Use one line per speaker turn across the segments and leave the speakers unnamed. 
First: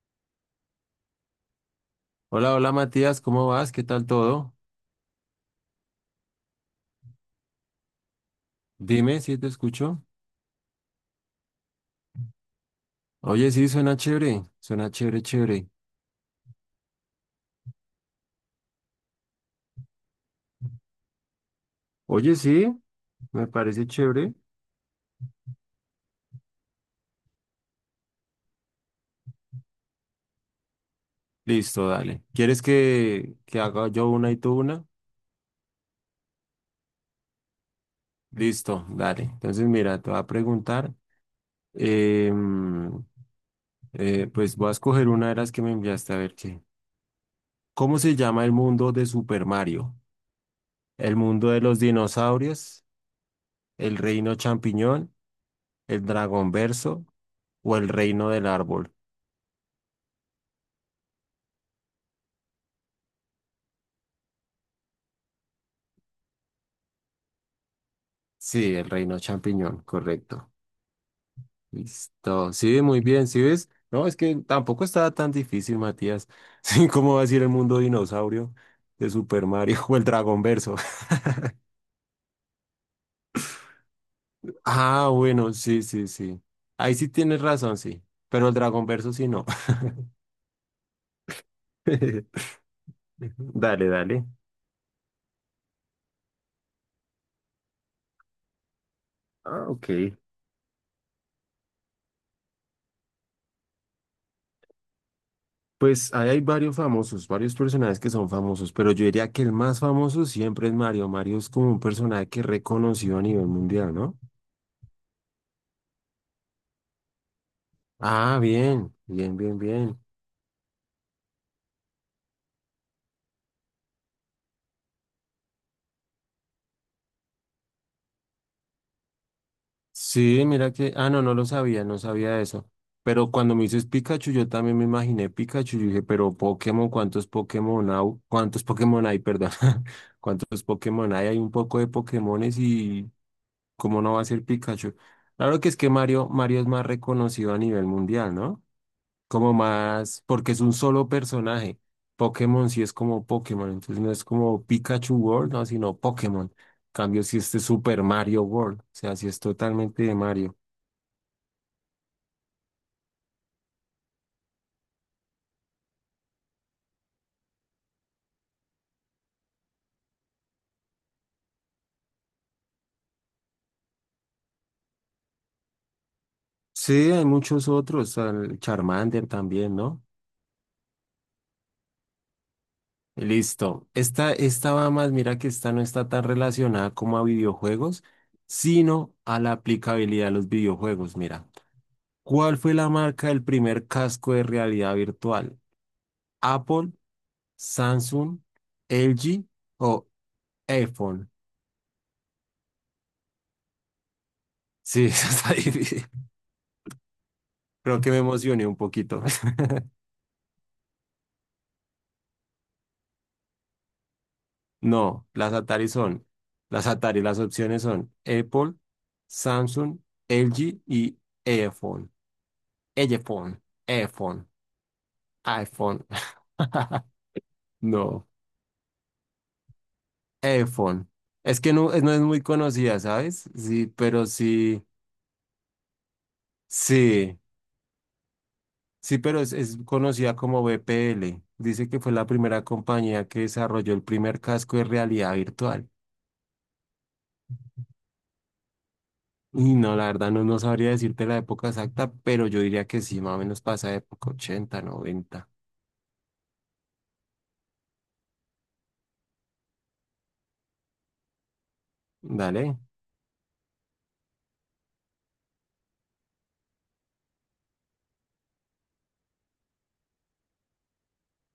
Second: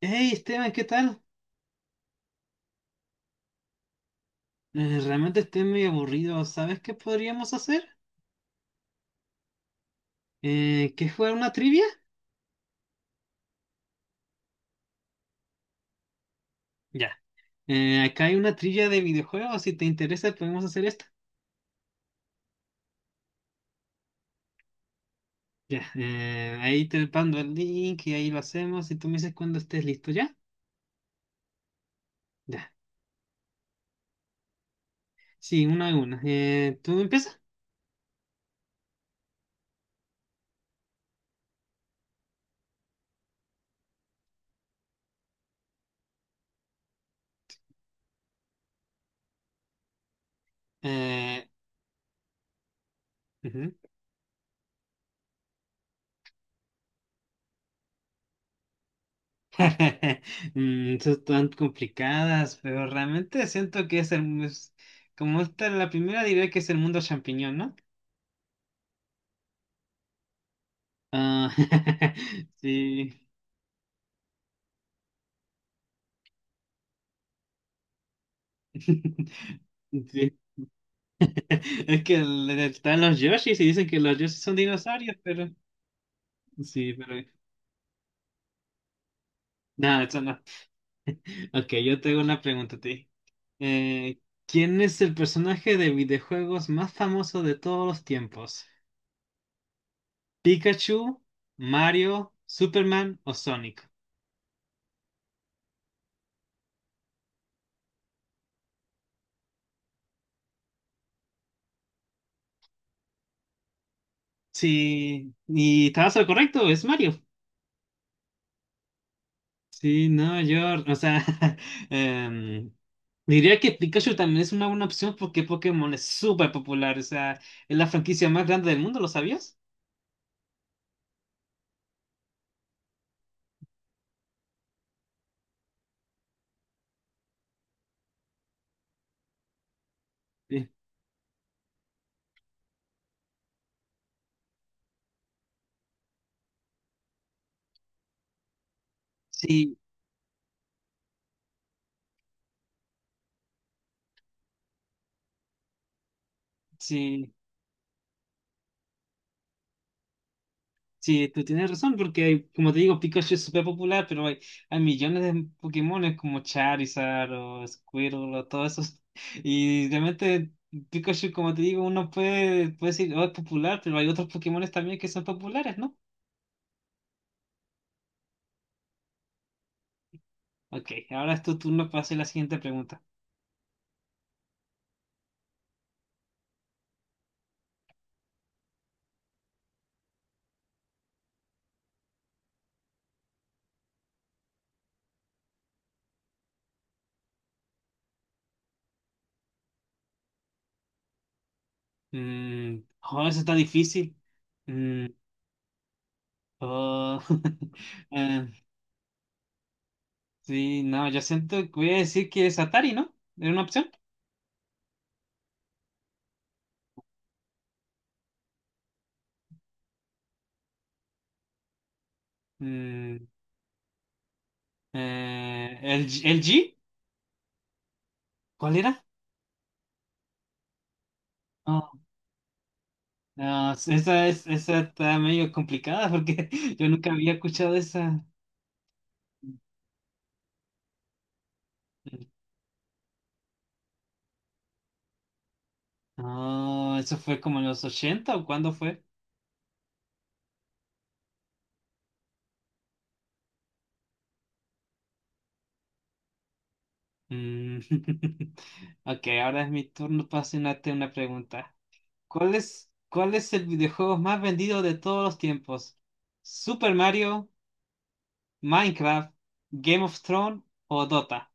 Hey Esteban, ¿qué tal?
Hola, hola Matías, ¿cómo vas? ¿Qué tal todo?
Realmente estoy medio aburrido. ¿Sabes qué podríamos hacer?
Dime si te escucho.
¿Qué jugar una trivia?
Oye, sí, suena chévere, chévere.
Ya. Acá hay una trivia de videojuegos. Si te interesa, podemos hacer esta.
Oye, sí, me parece chévere.
Ya. Ahí te mando el link y ahí lo hacemos. Y tú me dices cuando estés listo, ¿ya?
Listo, dale. ¿Quieres
Ya.
que haga yo una y tú una?
Sí, una a una. ¿Tú empiezas?
Listo, dale. Entonces, mira, te voy a preguntar. em, pues voy a escoger una de las que me enviaste a ver qué. ¿Cómo se llama el mundo de Super Mario? ¿El
Eh,
mundo de los dinosaurios?
Ujú.
¿El reino champiñón? ¿El dragón verso? ¿O el reino del árbol?
Son tan complicadas, pero realmente siento que como esta es la primera, diría que es el mundo champiñón, ¿no?
Sí, el reino champiñón, correcto.
Ah,
Listo. Sí, muy
sí.
bien, ¿sí ves? No, es que tampoco estaba tan difícil, Matías. Sí, ¿cómo va a ser el mundo dinosaurio de Super Mario o el
Sí.
Dragón Verso?
Es que están los Yoshis y dicen que los Yoshis son
Ah,
dinosaurios, pero
bueno, sí, sí, sí.
sí,
Ahí sí
pero
tienes razón, sí. Pero el Dragón Verso sí no.
nada, eso no. Ok, yo tengo una pregunta a ti.
Dale,
Eh,
dale.
¿Quién es el personaje de videojuegos más famoso de todos los tiempos?
Ah, ok.
¿Pikachu, Mario, Superman o Sonic?
Pues ahí hay varios famosos, varios personajes que son famosos, pero yo diría que el más famoso siempre es Mario. Mario es como un personaje que es reconocido a nivel mundial, ¿no?
Sí, y estabas al correcto, es Mario.
Ah, bien, bien, bien, bien.
Sí, no, o sea, em, diría que Pikachu también es una buena opción porque Pokémon es súper popular, o sea, es la franquicia más grande del mundo, ¿lo sabías?
Sí, mira que, ah, no, no lo sabía, no sabía eso. Pero cuando me dices Pikachu, yo también me imaginé Pikachu. Yo dije, pero Pokémon, ¿cuántos Pokémon hay? ¿Cuántos Pokémon hay? Perdón. ¿Cuántos
Sí.
Pokémon hay? Hay un poco de Pokémones y ¿cómo no va a ser Pikachu? Claro que es que Mario, Mario es más reconocido a nivel mundial, ¿no? Como
Sí,
más, porque es un solo personaje. Pokémon sí es como Pokémon, entonces no es como Pikachu World, no, sino Pokémon. En cambio,
sí,
si este es Super Mario World, o sea, si es totalmente de Mario.
sí, tú tienes razón porque, como te digo, Pikachu es súper popular, pero hay millones de Pokémones como Charizard o Squirtle o todo eso, y realmente Pikachu, como te digo, puede decir, oh, es popular, pero hay otros Pokémones también que son populares, ¿no?
Sí, hay muchos otros, el Charmander también, ¿no?
Ok, ahora es tu turno para hacer la siguiente pregunta.
Listo. Esta va más, mira que esta no está tan relacionada como a videojuegos, sino a la aplicabilidad de los videojuegos. Mira, ¿cuál fue la marca del primer casco de realidad virtual? ¿Apple? Samsung, LG o iPhone.
Mm, joder, eso está difícil. Mm,
Sí, eso está difícil.
oh,
Creo que me
eh,
emocioné un poquito.
sí, no, yo siento que voy a decir que es Atari, ¿no? ¿Era una opción?
No, las Atari son, las Atari, las opciones son Apple, Samsung, LG y iPhone.
Mm,
iPhone, iPhone,
¿El,
iPhone.
El G?
No,
¿Cuál era?
iPhone. Es que
Oh,
no, no es muy conocida, ¿sabes?
no,
Sí, pero
esa
sí,
está medio complicada porque yo nunca había
sí.
escuchado esa.
Sí, pero es conocida como BPL. Dice que fue la primera compañía que desarrolló el primer casco de realidad virtual.
¿No? Eso fue como en los ochenta, ¿o cuándo fue?
Y no, la verdad no, no sabría decirte la época exacta, pero yo diría que sí, más o menos pasa de época ochenta noventa.
Mm. Ok, ahora es mi turno para hacerte una pregunta.
Dale.
¿Cuál es el videojuego más vendido de todos los tiempos? ¿Super Mario, Minecraft, Game of Thrones o Dota?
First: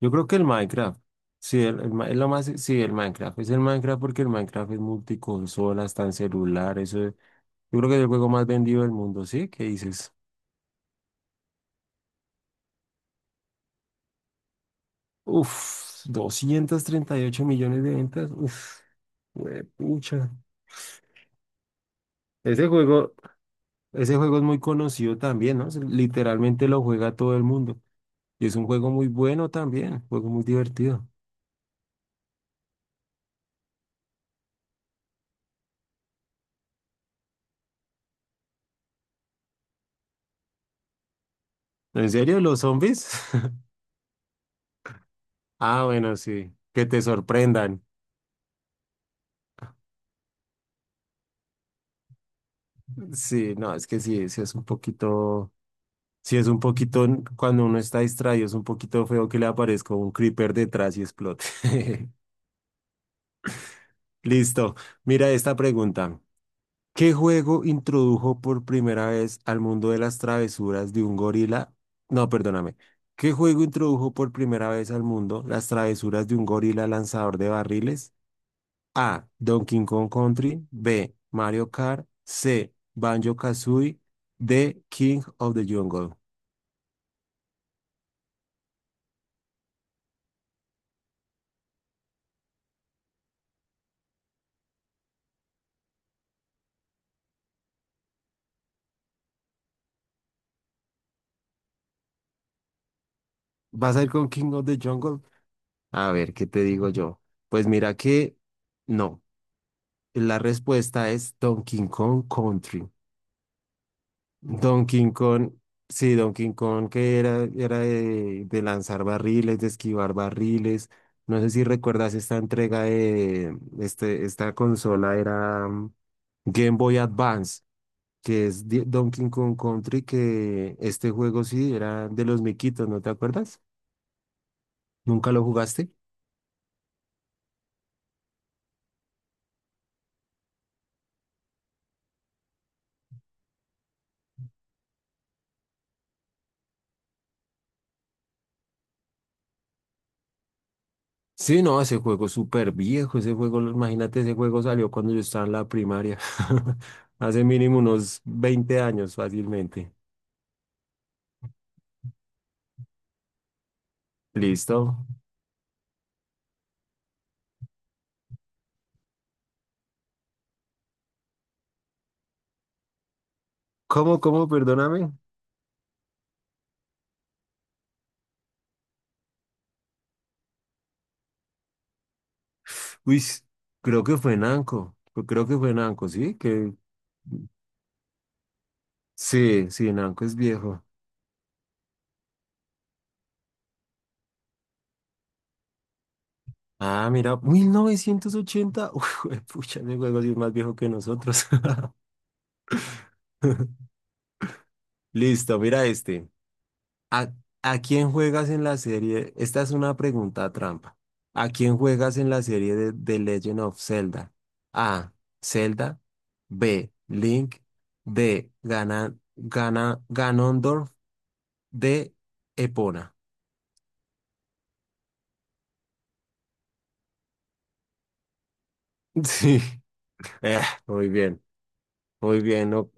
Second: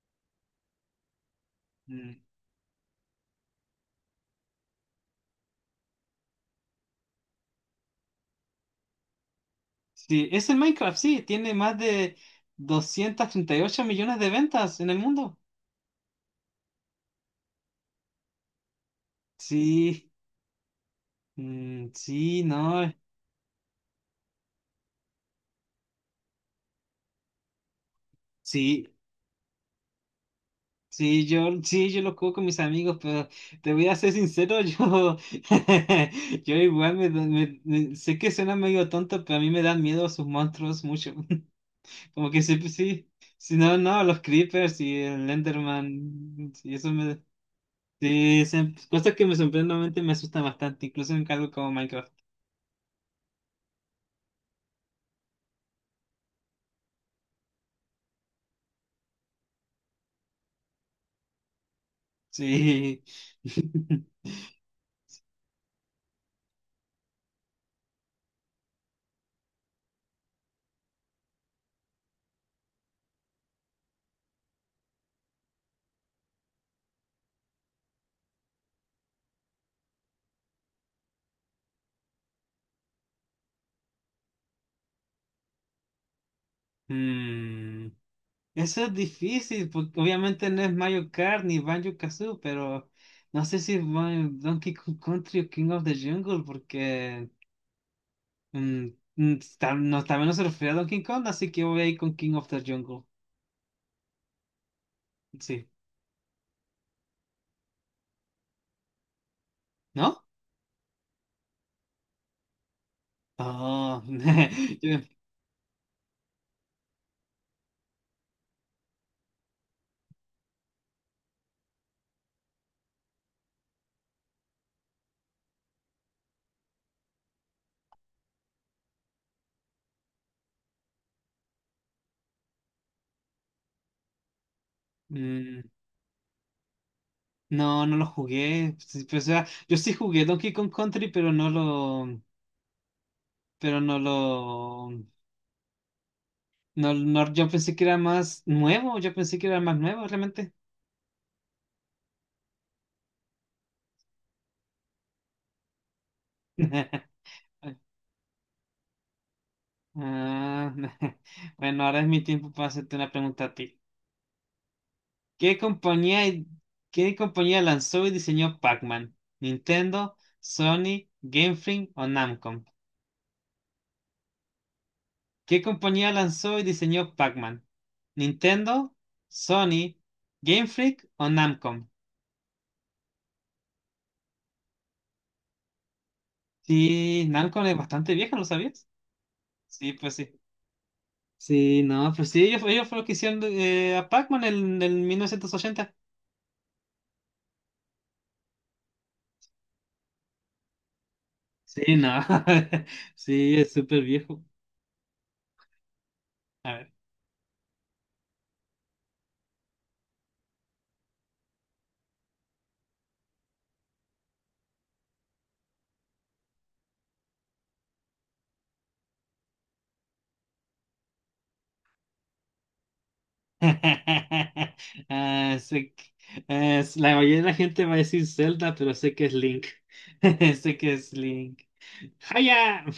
Yo creo que el Minecraft. Sí, el es
Mm.
lo más, sí, el Minecraft. Es el Minecraft porque el Minecraft es multiconsola, está en celular. Yo creo que es el juego más vendido del mundo, ¿sí? ¿Qué dices?
Sí, es el Minecraft, sí, tiene más de 238 millones de ventas en el mundo.
Uf, 238 millones de ventas. Uf,
Sí,
pucha.
mm, sí,
Ese
no,
juego, ese juego es muy conocido también, ¿no? Literalmente lo juega todo el mundo. Y es un juego
sí,
muy bueno también, un juego muy divertido.
sí, sí, yo lo juego con mis amigos, pero te voy a ser sincero, yo igual sé que suena medio tonto, pero a mí me dan miedo sus monstruos mucho.
¿En
Como
serio,
que sí,
los
sí,
zombies?
si no, no, los creepers y el
Ah, bueno,
Enderman,
sí, que te sorprendan.
sí, cosas que me sorprendentemente me asustan bastante, incluso en algo como Minecraft.
Sí, no, es que sí, sí es un poquito, cuando uno está distraído, es un poquito feo que le aparezca un creeper detrás y explote.
Sí.
Listo, mira esta pregunta. ¿Qué juego introdujo por primera vez al mundo de las travesuras de un gorila? No, perdóname. ¿Qué juego introdujo por primera vez al mundo las travesuras de un gorila lanzador de barriles? A. Donkey Kong Country. B. Mario Kart. C. Banjo-Kazooie. D. King of the Jungle.
Mm, eso es difícil, porque obviamente no es Mario Kart ni Banjo-Kazooie, pero no sé si es Donkey Kong Country o King of the Jungle, porque mm, no, también no se refiere a Donkey Kong, así que voy a ir con King of the Jungle.
¿Vas a ir con King of the Jungle?
Sí,
A ver, ¿qué te digo yo? Pues mira que no.
¿no?
La respuesta es Donkey Kong Country.
Oh, yo-
Donkey Kong, sí, Donkey Kong que era de, lanzar barriles, de esquivar barriles. No sé si recuerdas esta entrega de esta consola era Game Boy Advance, que es Donkey Kong Country, que este juego sí era de los miquitos, ¿no te acuerdas? ¿Nunca lo
mm,
jugaste?
no, no lo jugué. Sí, pues, o sea, yo sí jugué Donkey Kong Country, pero no lo, no, no- yo pensé que era más nuevo, yo pensé que era más nuevo realmente.
Sí, no, ese juego es súper viejo, ese juego, imagínate, ese juego salió cuando yo estaba en la primaria, hace mínimo unos 20 años fácilmente.
Ah, bueno, ahora es mi tiempo para hacerte una pregunta a ti.
Listo.
¿Qué compañía, ¿qué compañía lanzó y diseñó Pac-Man? ¿Nintendo, Sony, Game Freak o Namco?
¿Cómo, perdóname?
¿Qué compañía lanzó y diseñó Pac-Man? Nintendo, Sony, Game Freak o Namcom.
Uy, creo que fue Nanco. Pues creo que fue Nanco, ¿sí? Que
Sí, Namcom es bastante vieja, ¿lo sabías?
sí, sí,
Sí, pues
Nanco es
sí.
viejo.
Sí, no, pues sí, ellos fueron los que hicieron a Pac-Man en 1980.
Ah, mira, 1980. Uy, pucha, ese juego sí es más viejo que nosotros.
Sí, no. Sí, es súper viejo.
Listo, mira este.
A ver.
¿A, a quién juegas en la serie? Esta es una pregunta trampa. ¿A quién juegas en la serie de The Legend of Zelda? A. Zelda. B. Link. D. Ganon, Ganondorf. De Epona.
Ah, la mayoría de la gente va a decir Zelda, pero sé que es
Sí.
Link.
Eh,
Sé que
muy
es
bien,
Link.
muy bien.
¡Haya!
No,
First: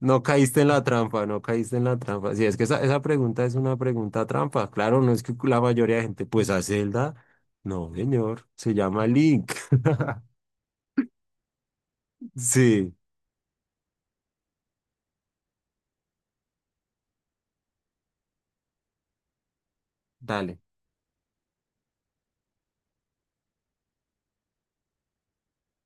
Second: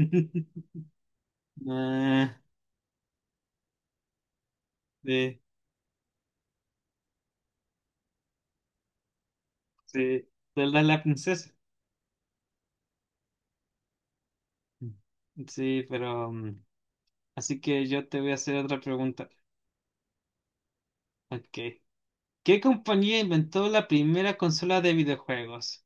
no caíste en la trampa, no caíste en la trampa.
Ah,
Sí, es que esa pregunta es una pregunta trampa. Claro, no es que
sí,
la mayoría de gente, pues a Zelda. No, señor, se llama Link.
sí. Zelda es la princesa.
Sí,
Sí, pero... así que yo te voy a hacer otra pregunta.
dale.
Ok. ¿Qué compañía inventó la primera consola de videojuegos?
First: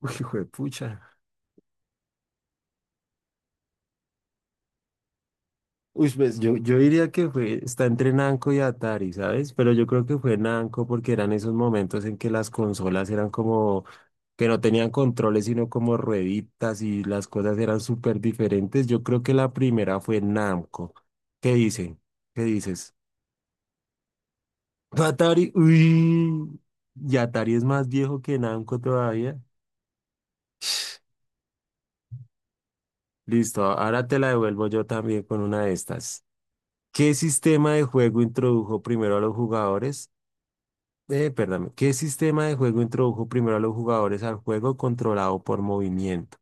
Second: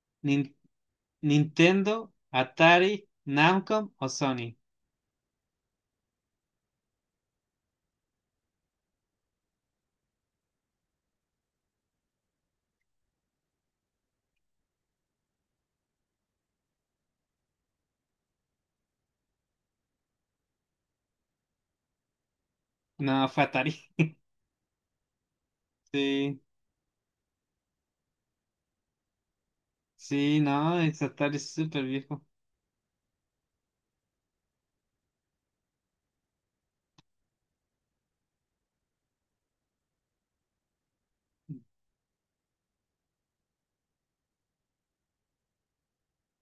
Uy, hijo de
Nin-
pucha.
¿Nintendo, Atari, Namco o Sony?
Uy, pues yo diría que fue, está entre Namco y Atari, ¿sabes? Pero yo creo que fue Namco porque eran esos momentos en que las consolas eran como que no tenían controles, sino como rueditas y las cosas eran súper diferentes. Yo creo que la primera fue Namco. ¿Qué dicen? ¿Qué dices?
No, fue Atari.
Atari,
Sí,
uy, y Atari es más viejo que Namco todavía.
sí, no, es Atari, es súper viejo.
Listo, ahora te la devuelvo yo también con una de estas. ¿Qué sistema de juego introdujo primero a los jugadores? Perdón, ¿qué sistema de juego introdujo primero a los jugadores al juego controlado por movimiento?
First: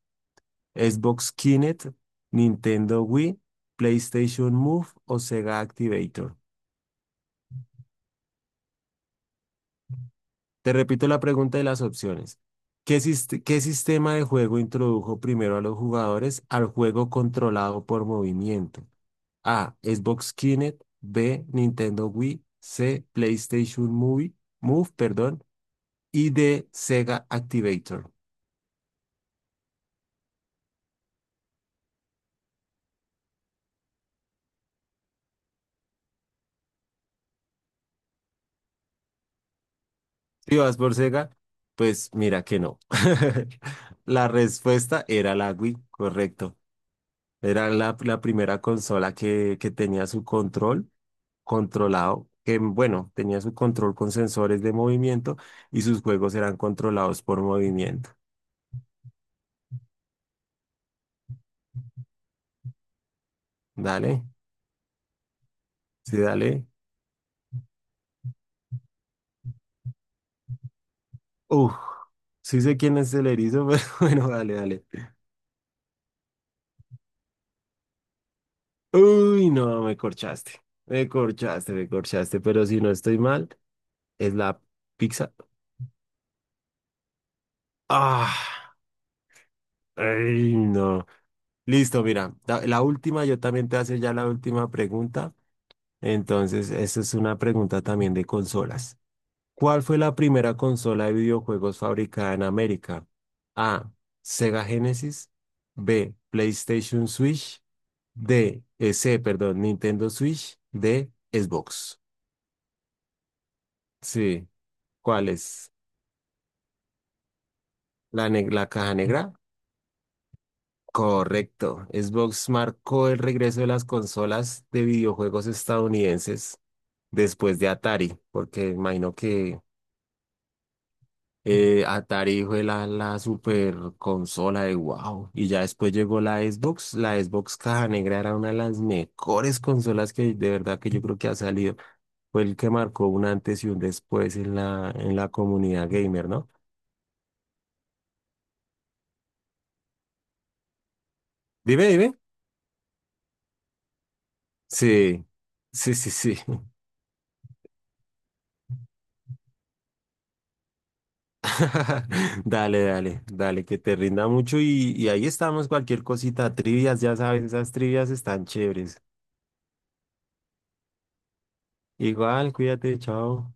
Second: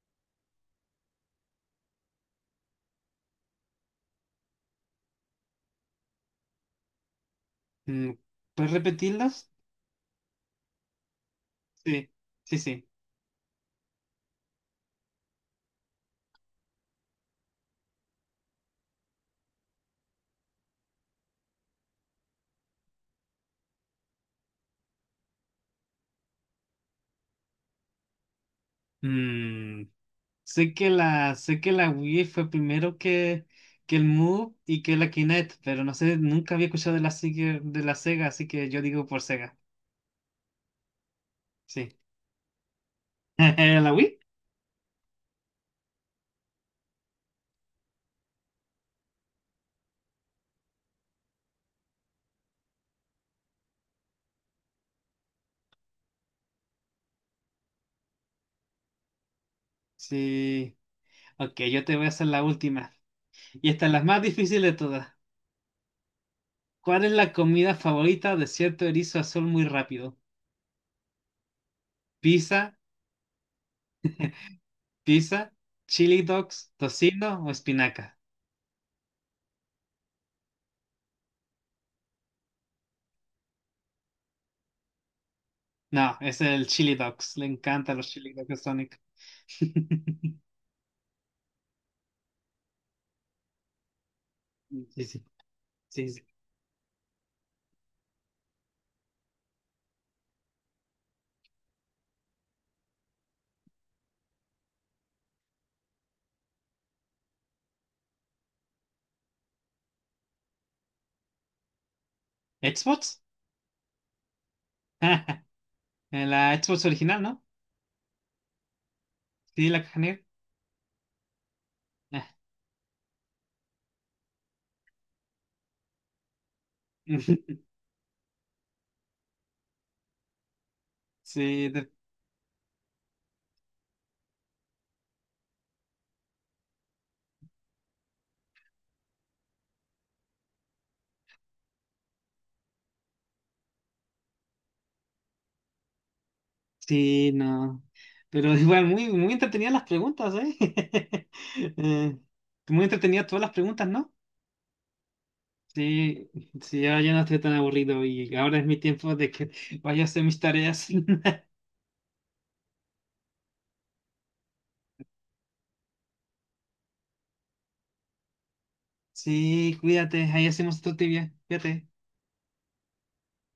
¿Xbox Kinect, Nintendo Wii, PlayStation Move o Sega Activator?
Mm, ¿puedes repetirlas?
Te repito la pregunta y las
Sí,
opciones.
sí, sí.
¿Qué sistema de juego introdujo primero a los jugadores al juego controlado por movimiento? A. Xbox Kinect, B. Nintendo Wii, C. PlayStation Movie, Move, perdón, y D. Sega Activator.
Mm, sé que la Wii fue primero que el Move y que la Kinect, pero no sé, nunca había escuchado de la Sega, así que yo digo por Sega.
Si vas por Sega,
Sí.
pues mira que no.
¿La Wii?
La respuesta era la Wii, correcto. Era la primera consola que tenía su control que bueno, tenía su control con sensores de movimiento y sus juegos eran controlados por movimiento.
Sí. Ok, yo te voy a hacer la última. Y esta es la más
Dale,
difícil de todas.
sí, dale.
¿Cuál es la comida favorita de cierto erizo azul muy rápido?
Uf, sí
¿Pizza,
sé quién es el erizo, pero bueno, dale, dale.
¿pizza, chili dogs, tocino o espinaca?
Uy, no, me corchaste. Me corchaste, me corchaste, pero si no estoy mal, es la pizza.
No, es el chili dogs. Le encantan los chili
Ah.
dogs a Sonic.
Ay, no. Listo, mira, la última, yo también te hace ya la última
Sí, sí,
pregunta.
sí, sí.
Entonces, esta es una pregunta también de consolas. ¿Cuál fue la primera consola de videojuegos fabricada en América? A. Sega Genesis. B. PlayStation Switch. D. C, perdón, Nintendo Switch. D. Xbox.
¿Xbox?
Sí. ¿Cuál es?
En la Xbox original, ¿no?
¿La caja negra?
Sí, la caja negra.
Correcto.
Ah.
Xbox marcó el regreso de las consolas de videojuegos estadounidenses después de Atari, porque imagino que
Sí, de-
Atari fue la super consola de wow. Y ya después llegó la Xbox. La Xbox Caja Negra era una de las mejores consolas que de verdad que yo creo que ha salido. Fue el que marcó un antes y un después en la comunidad gamer, ¿no?
sí, no. Pero igual, muy, muy entretenidas las preguntas, ¿eh?
Dime, dime.
Eh, muy entretenidas todas las preguntas, ¿no?
Sí, sí, sí,
Sí,
sí.
sí, ahora ya no estoy tan aburrido y ahora es mi tiempo de que vaya a hacer mis tareas.
Dale, dale, dale, que te rinda mucho y ahí estamos, cualquier cosita, trivias, ya sabes, esas trivias están chéveres.
Sí, cuídate, ahí hacemos otro tibia. Cuídate.
Igual, cuídate, chao.